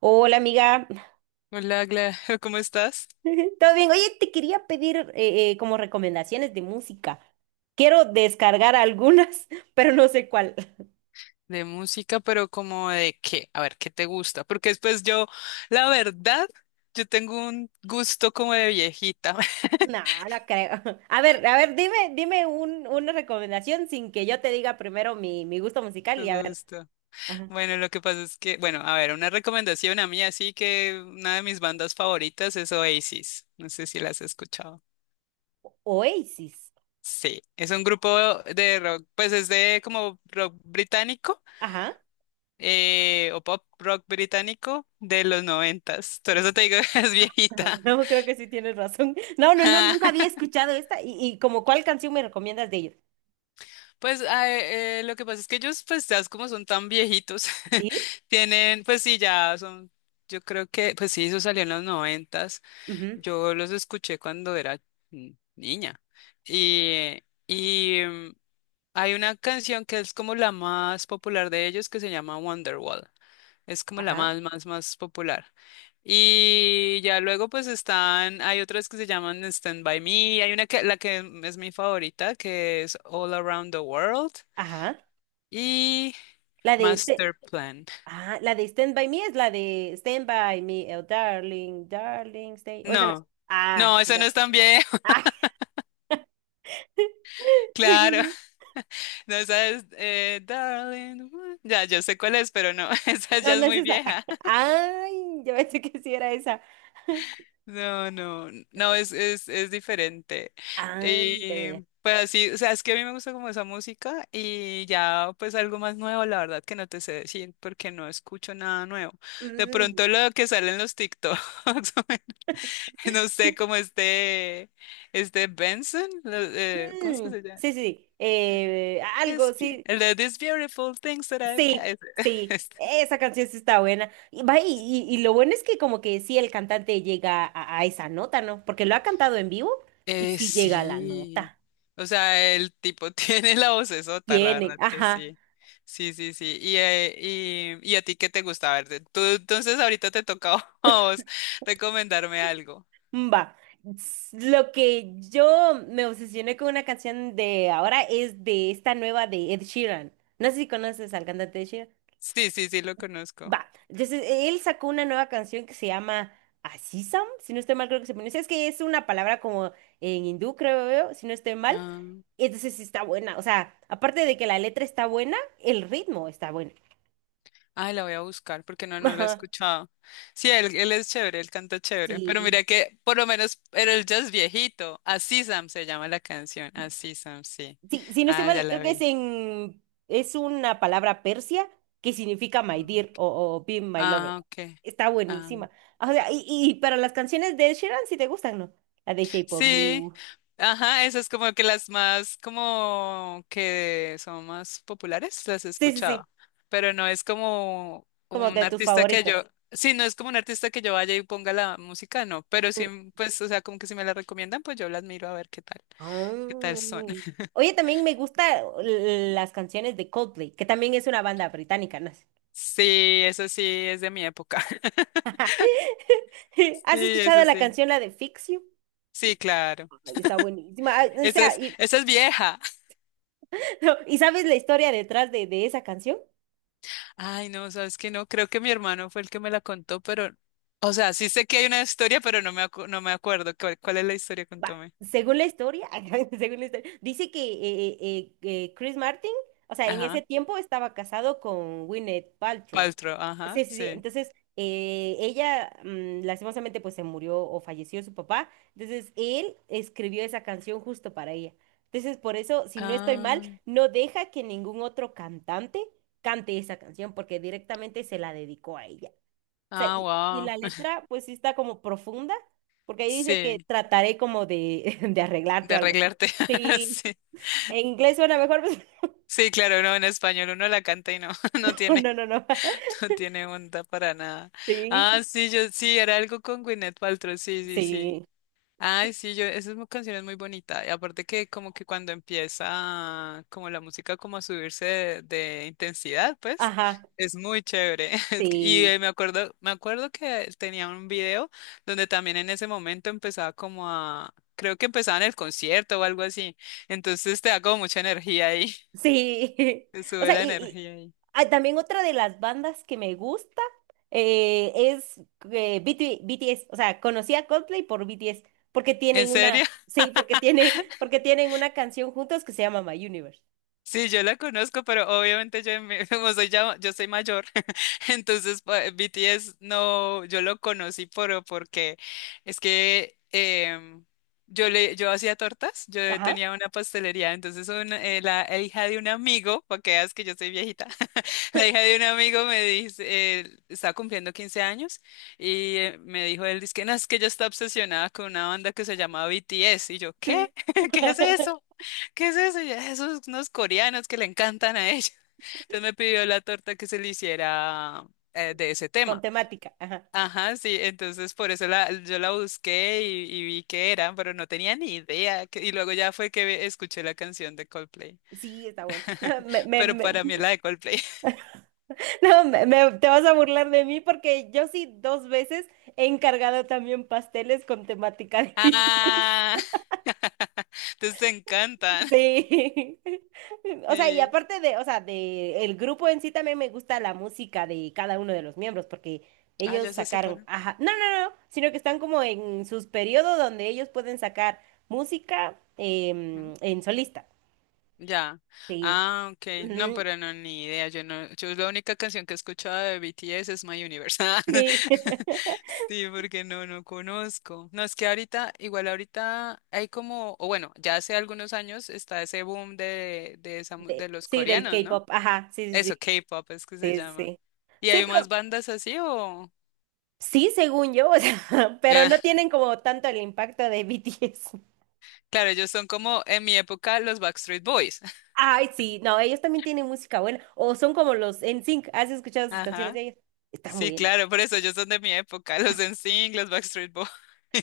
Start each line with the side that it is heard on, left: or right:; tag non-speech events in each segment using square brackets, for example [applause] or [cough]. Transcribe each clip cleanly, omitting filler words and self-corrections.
right: Hola amiga,
left: Hola, [laughs] ¿cómo estás?
right: [laughs] ¿todo bien? Oye, te quería pedir como recomendaciones de música. Quiero descargar algunas, [laughs] pero no sé cuál. [laughs]
left: De música, pero como de qué, a ver, ¿qué te gusta? Porque después yo, la verdad, yo tengo un gusto como de viejita, [laughs]
right: No, no creo. [laughs] A ver, dime, dime una recomendación sin que yo te diga primero mi gusto musical
left: me
right: y a ver.
left: gusta.
right: Ajá.
left: Bueno, lo que pasa es que, bueno, a ver, una recomendación a mí, así que una de mis bandas favoritas es Oasis, no sé si las has escuchado.
right: Oasis.
left: Sí, es un grupo de rock, pues es de como rock británico,
right: Ajá.
left: o pop rock británico de los noventas, por eso te digo [laughs] que es
right: Ajá. [laughs]
left: viejita.
right: No, creo que sí tienes razón. [laughs] No, no, no, nunca
left: [laughs]
right: había escuchado esta. ¿Y como cuál canción me recomiendas de ellos?
left: Pues lo que pasa es que ellos, pues ya como son tan viejitos,
right: ¿Sí?
left: [laughs] tienen, pues sí, ya son, yo creo que, pues sí, eso salió en los noventas,
right: Ujú.
left: yo los escuché cuando era niña. Y, y hay una canción que es como la más popular de ellos que se llama Wonderwall. Es como la
right: Ajá.
left: más, más, más popular. Y ya luego pues están, hay otras que se llaman Stand By Me, hay una que, la que es mi favorita, que es All Around the World
right: Ajá.
left: y
right: La de este.
left: Master Plan.
right: Ah, la de Stand By Me es la de Stand By Me, oh, darling, darling, stay. O esa no es.
left: No,
right: Ah,
left: no, eso
right: ya
left: no es
right: sé.
left: tan vieja,
right: Ay,
left: [laughs]
right: [laughs] según
left: claro.
right: yo.
left: No, esa es, darling. Ya, yo sé cuál es, pero no, [laughs] esa ya
right: No,
left: es
right: no es
left: muy
right: esa.
left: vieja.
right: [laughs] Ay, yo pensé que sí era esa.
left: No, no, no, es,
right: [laughs]
left: es, es diferente.
right: Ah, ya, ya,
left: Y
right: ya.
left: pues así, o sea, es que a mí me gusta como esa música y ya pues algo más nuevo, la verdad que no te sé decir porque no escucho nada nuevo. De
right: Mm,
left: pronto lo que sale en los TikToks, [laughs] no sé, como este Benson, ¿cómo es que
right: mm,
left: se llama?
right: sí, sí, sí. Algo, sí,
left: El de These Beautiful Things That I've
right: sí,
left: Got.
right: sí.
left: [laughs]
right: Esa canción sí está buena. Y, va, y lo bueno es que como que sí el cantante llega a esa nota, ¿no? Porque lo ha cantado en vivo y sí llega a la
left: Sí.
right: nota.
left: O sea, el tipo [laughs] tiene la vocesota, la
right: Tiene,
left: verdad que
right: ajá,
left: sí. Sí, sí, sí. Y a ti qué te gusta? A ver, tú, entonces ahorita te toca [laughs] a vos recomendarme algo.
right: va. Lo que yo me obsesioné con una canción de ahora es de esta nueva de Ed Sheeran. No sé si conoces al cantante Ed Sheeran.
left: Sí, sí, sí, lo conozco.
right: Va. Entonces, él sacó una nueva canción que se llama Asisam, si no estoy mal, creo que se pronuncia. Es que es una palabra como en hindú, creo yo, si no estoy mal.
left: Ah,
right: Entonces, sí está buena. O sea, aparte de que la letra está buena, el ritmo está bueno.
left: ay, la voy a buscar porque no,
right: [laughs]
left: no la he
right: Ajá.
left: escuchado. Sí, él es chévere, él canta chévere. Pero
right: Sí.
left: mira que por lo menos era el jazz viejito. Así Sam se llama la canción. Así Sam, sí.
right: Sí, si no estoy
left: Ah, ya
right: mal,
left: la
right: creo que
left: vi.
right: es una palabra persia que significa my dear
left: Ah,
right: o be my lover.
left: ah, ok.
right: Está
left: Ah.
right: buenísima. O sea, y para las canciones de Ed Sheeran, si te gustan, ¿no? La de Shape of
left: Sí,
right: You.
left: ajá, esas como que las más, como que son más populares, las he
right: Sí, sí,
left: escuchado,
right: sí,
left: pero no es como
right: como
left: un
right: de tus
left: artista que yo,
right: favoritos.
left: sí, no es como un artista que yo vaya y ponga la música, no, pero sí, pues, o sea, como que si me la recomiendan, pues yo la admiro a ver qué tal son.
right: Ah.
left: [laughs]
right: Oye, también me gusta las canciones de Coldplay, que también es una banda británica, ¿no?
left: Sí, eso sí, es de mi época. [laughs]
right: [laughs]
left: Sí,
right: ¿Has escuchado
left: eso
right: la
left: sí.
right: canción, la de Fix You?
left: Sí,
right: Y-
left: claro.
right: Está buenísima. Ah, o
left: Esa
right: sea,
left: es, esa es vieja.
right: [laughs] ¿Y sabes la historia detrás de esa canción?
left: Ay, no, sabes que no, creo que mi hermano fue el que me la contó, pero, o sea, sí sé que hay una historia, pero no me acuerdo. ¿Cuál es la historia?
right: Va,
left: Contame.
right: según la historia, [laughs] según la historia, dice que Chris Martin, o sea, en ese
left: Ajá.
right: tiempo estaba casado con Gwyneth Paltrow.
left: Paltrow, ajá,
right: Sí, sí, sí.
left: sí.
right: Entonces, ella, lastimosamente, pues se murió o falleció su papá. Entonces, él escribió esa canción justo para ella. Entonces, por eso, si no estoy mal,
left: Ah,
right: no deja que ningún otro cantante cante esa canción, porque directamente se la dedicó a ella. Sea,
left: ah,
right: y la
left: wow.
right: letra pues sí está como profunda, porque ahí dice que
left: Sí,
right: trataré como de, [laughs] de arreglarte
left: de
right: o algo así.
left: arreglarte. [laughs]
right: Sí,
left: Sí.
right: en inglés suena mejor, [laughs]
left: Sí, claro, no, en español uno la canta y no, [laughs] no
right: pero
left: tiene,
right: no, no, no.
left: no tiene onda para nada.
right: Sí,
left: Ah, sí, yo sí, era algo con Gwyneth Paltrow, sí, sí, sí.
right: sí,
left: Ay,
right: y-
left: sí, yo, esa canción es muy bonita. Y aparte que como que cuando empieza como la música como a subirse de intensidad, pues,
right: ajá,
left: es muy chévere. [laughs] Y
right: sí,
left: me acuerdo que tenía un video donde también en ese momento empezaba como a, creo que empezaba en el concierto o algo así. Entonces te da como mucha energía ahí, [laughs]
right: sí. [laughs]
left: te
right: O
left: sube
right: sea,
left: la energía ahí.
right: ah, también otra de las bandas que me gusta es B T S. O sea, conocí a Coldplay por B T S porque
left: ¿En
right: tienen una,
left: serio?
right: sí, porque tienen una canción juntos que se llama My Universe.
left: Sí, yo la conozco, pero obviamente yo, [laughs] como soy ya, yo soy mayor, [laughs] entonces BTS no, yo lo conocí porque es que yo hacía tortas, yo
right: Ajá.
left: tenía una pastelería, entonces la hija de un amigo, para que veas que yo soy viejita, [laughs] la hija
right: [laughs]
left: de un amigo me dice, estaba cumpliendo 15 años y me dijo él, dice que no, es que ella está obsesionada con una banda que se llama BTS y yo,
right: Sí.
left: ¿qué? [laughs] ¿Qué es eso?
right: [laughs]
left: ¿Qué es eso? Y yo, esos unos coreanos que le encantan a ella. [laughs] Entonces me pidió la torta que se le hiciera de ese
right: Con
left: tema.
right: temática. Ajá.
left: Ajá, sí, entonces por eso yo la busqué y vi que era, pero no tenía ni idea. Y luego ya fue que escuché la canción de Coldplay.
right: Sí, está bueno. [laughs] No,
left: [laughs] Pero para mí es la de Coldplay. [laughs]
right: [laughs] no, te vas a burlar de mí porque yo sí dos veces he encargado también pasteles con temática de bichis.
left: Ah,
right: [laughs]
left: [laughs] entonces te encantan.
right: Sí. [laughs] O sea, y
left: Sí.
right: aparte de, o sea, de el grupo en sí también me gusta la música de cada uno de los miembros porque
left: Ah,
right: ellos
left: ya se
right: sacaron,
left: separan.
right: ajá, no, no, no, sino que están como en sus periodos donde ellos pueden sacar música en solista.
left: Ya.
right: Sí.
left: Ah, ok. No,
right: Ujú,
left: pero no, ni idea. Yo no, yo la única canción que he escuchado de BTS es My Universe.
right: sí. [laughs]
left: [laughs] Sí, porque no, no conozco. No, es que ahorita, igual ahorita hay como, o bueno, ya hace algunos años está ese boom
right: De,
left: de los
right: sí, del
left: coreanos, ¿no?
right: K-pop, ajá, sí, sí,
left: Eso, K-pop es que se
right: sí, sí,
left: llama.
right: sí.
left: ¿Y
right: Sí,
left: hay más
right: pero
left: bandas así o?
right: sí, según yo, o sea, [laughs] pero no
left: Ah,
right: tienen como tanto el impacto de BTS.
left: claro, ellos son como en mi época los Backstreet Boys. [laughs]
right: Ay, sí, no, ellos también tienen música buena, o son como los NSYNC, ¿has escuchado sus canciones de
left: Ajá.
right: ellos? Está muy
left: Sí,
right: buena.
left: claro, por eso ellos son de mi época, los NSYNC, los Backstreet Boys.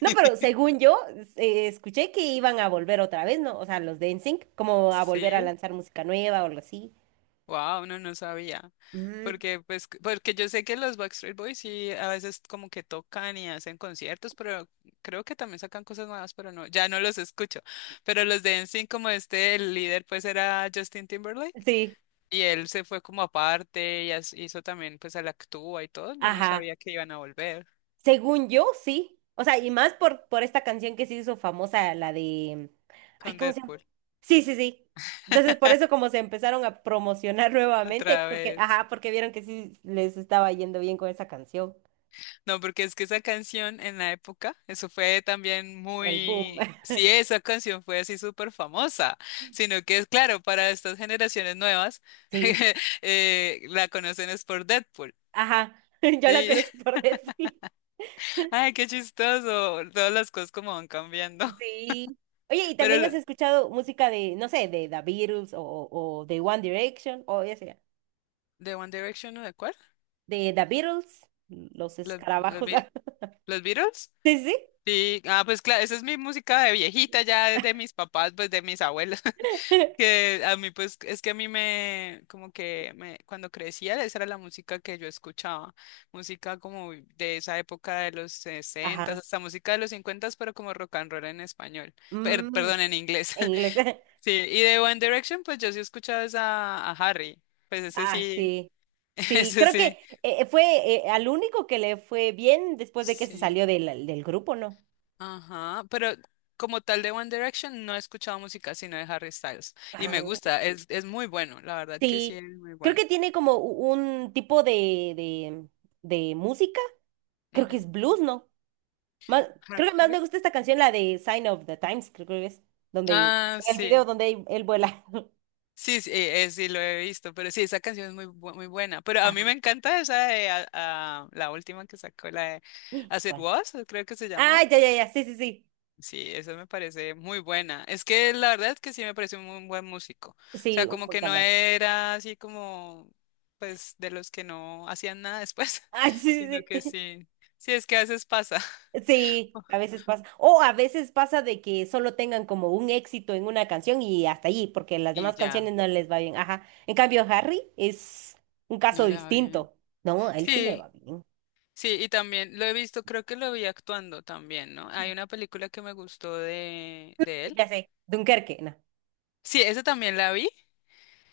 right: No, pero según yo, escuché que iban a volver otra vez, ¿no? O sea, los de NSYNC, como a volver a
left: Sí,
right: lanzar música nueva o algo así.
left: wow, no, no sabía.
right: Mm,
left: Porque, pues, porque yo sé que los Backstreet Boys sí a veces como que tocan y hacen conciertos, pero creo que también sacan cosas nuevas, pero no, ya no los escucho. Pero los de NSYNC, como este, el líder, pues era Justin Timberlake,
right: sí,
left: y él se fue como aparte y hizo también, pues, a la actúa y todo. Yo no
right: ajá.
left: sabía que iban a volver
right: Según yo, sí. O sea, y más por esta canción que se hizo famosa, la de... Ay,
left: con
right: ¿cómo se llama?
left: Deadpool
right: Sí, sí, sí. Entonces, por eso como se empezaron a promocionar [laughs] nuevamente,
left: otra
right: porque,
left: vez.
right: ajá, porque vieron que sí les estaba yendo bien con esa canción,
left: No, porque es que esa canción en la época, eso fue también
right: el boom.
left: muy.
right: [laughs]
left: Sí, esa canción fue así súper famosa, sino que es claro, para estas generaciones nuevas,
right: Sí,
left: [laughs] la conocen es por Deadpool.
right: ajá. [laughs] Yo la
left: Sí,
right: conocí por [laughs] Netflix.
left: [laughs] ay, qué chistoso, todas las cosas como van cambiando. [laughs]
right: Sí. Oye, ¿y
left: ¿Pero
right: también has escuchado música de, no sé, de The Beatles o de One Direction o ya sea,
left: de One Direction o de cuál?
right: de The Beatles, los
left: ¿Los, los,
right: escarabajos?
left: Be-
right: [laughs]
left: los Beatles?
right: Sí, sí.
left: Sí, ah, pues claro, esa es mi música de viejita ya de mis papás, pues de mis abuelos.
right: [laughs]
left: Que a mí, pues, es que a mí me, como que me, cuando crecía, esa era la música que yo escuchaba, música como de esa época de los 60
right: Ajá.
left: hasta música de los 50 pero como rock and roll en español,
right: Mm,
left: perdón, en inglés.
right: en inglés. [laughs]
left: [laughs] Sí, y de One Direction, pues yo sí escuchaba esa, a Harry, pues ese
right: Ah,
left: sí,
right: sí.
left: [laughs]
right: Sí,
left: ese
right: creo que
left: sí.
right: fue al único que le fue bien después de que se
left: Sí,
right: salió del grupo, ¿no?
left: ajá, pero como tal de One Direction no he escuchado música sino de Harry Styles y me
right: Ah,
left: gusta, es muy bueno, la verdad que sí
right: sí.
left: es muy
right: Creo
left: bueno.
right: que tiene como un tipo de, de música. Creo que
left: Ujú.
right: es blues, ¿no? Más, creo que más
left: Harry.
right: me gusta esta canción, la de Sign of the Times, creo que es. Donde,
left: Ah,
right: en el video
left: sí.
right: donde él vuela. [laughs]
left: Sí, sí, sí, lo he visto, pero sí, esa canción es muy buena. Pero a mí
right: Ajá.
left: me encanta esa de la última que sacó, la de As It
right: Bueno.
left: Was, creo que se
right: Ah,
left: llamó.
right: ya, ya, ya. Sí, sí, sí.
left: Sí, esa me parece muy buena. Es que la verdad es que sí me parece un muy buen músico. O
right: Sí,
left: sea,
right: un
left: como
right: buen
left: que no
right: cantante. [laughs]
left: era así como, pues, de los que no hacían nada después,
right: Ah,
left: [laughs]
right: sí,
left: sino
right: sí.
left: que
right: Sí.
left: sí. Sí, es que a veces pasa.
right: Sí, a
left: [laughs]
right: veces pasa. O a veces pasa de que solo tengan como un éxito en una canción y hasta allí, porque las
left: Y
right: demás
left: ya,
right: canciones no les va bien. Ajá. En cambio, Harry es un caso
left: no le va bien.
right: distinto. No, a él sí le
left: Sí.
right: va bien.
left: Sí, y también lo he visto, creo que lo vi actuando también, ¿no? Hay una película que me gustó de él.
right: Ya sé, Dunkerque, no.
left: Sí, esa también la vi,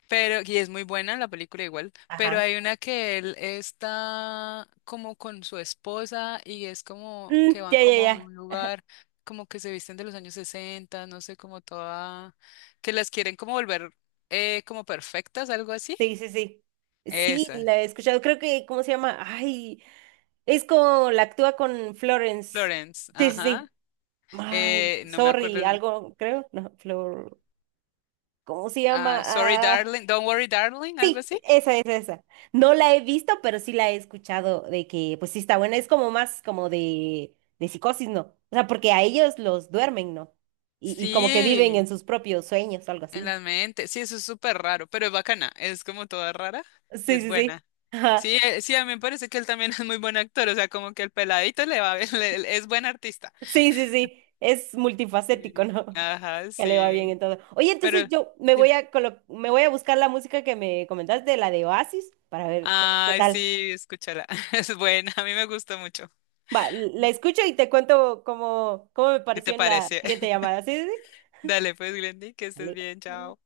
left: pero, y es muy buena la película igual, pero
right: Ajá.
left: hay una que él está como con su esposa y es como
right: Mm,
left: que van
right: ya, ya,
left: como a
right: ya.
left: un lugar, como que se visten de los años 60 no sé, como toda, que las quieren como volver como perfectas, algo así.
right: Sí, sí, sí. Sí,
left: Esa.
right: la he escuchado. Creo que, ¿cómo se llama? Ay, es como la actúa con Florence.
left: Florence,
right: Sí, sí,
left: ajá.
right: sí. Ay,
left: No me
right: sorry,
left: acuerdo.
right: algo, creo. No, Flor. ¿Cómo se llama?
left: Ah, sorry,
right: Ah,
left: darling. Don't worry, darling. Algo
right: sí,
left: así.
right: esa es esa. No la he visto, pero sí la he escuchado de que, pues sí está buena. Es como más como de psicosis, ¿no? O sea, porque a ellos los duermen, ¿no? Y como que viven en
left: Sí,
right: sus propios sueños, algo
left: en
right: así.
left: la mente. Sí, eso es súper raro, pero es bacana. Es como toda rara y
right: Sí,
left: es
right: sí, sí.
left: buena.
right: [laughs] Ajá.
left: Sí, sí, a mí me parece que él también [laughs] es muy buen actor. O sea, como que el peladito le va, bien, [laughs] es buen artista.
right: Sí, sí, sí. Es multifacético,
left: Sí,
right: ¿no? [laughs]
left: ajá,
right: Que le va bien en
left: sí.
right: todo. Oye, entonces
left: Pero,
right: yo
left: dime.
right: me voy a buscar la música que me comentaste, la de Oasis, para ver qué
left: Ay,
right: tal.
left: sí, escúchala. [laughs] Es buena. A mí me gustó mucho.
right: Va, la escucho y te cuento cómo me
left: ¿Qué te
right: pareció en la
left: parece?
right: siguiente
left: [laughs]
right: llamada. ¿Sí? Sí, ¿sí?
left: Dale, pues, Glendy, que estés
right: Vale.
left: bien. Chao.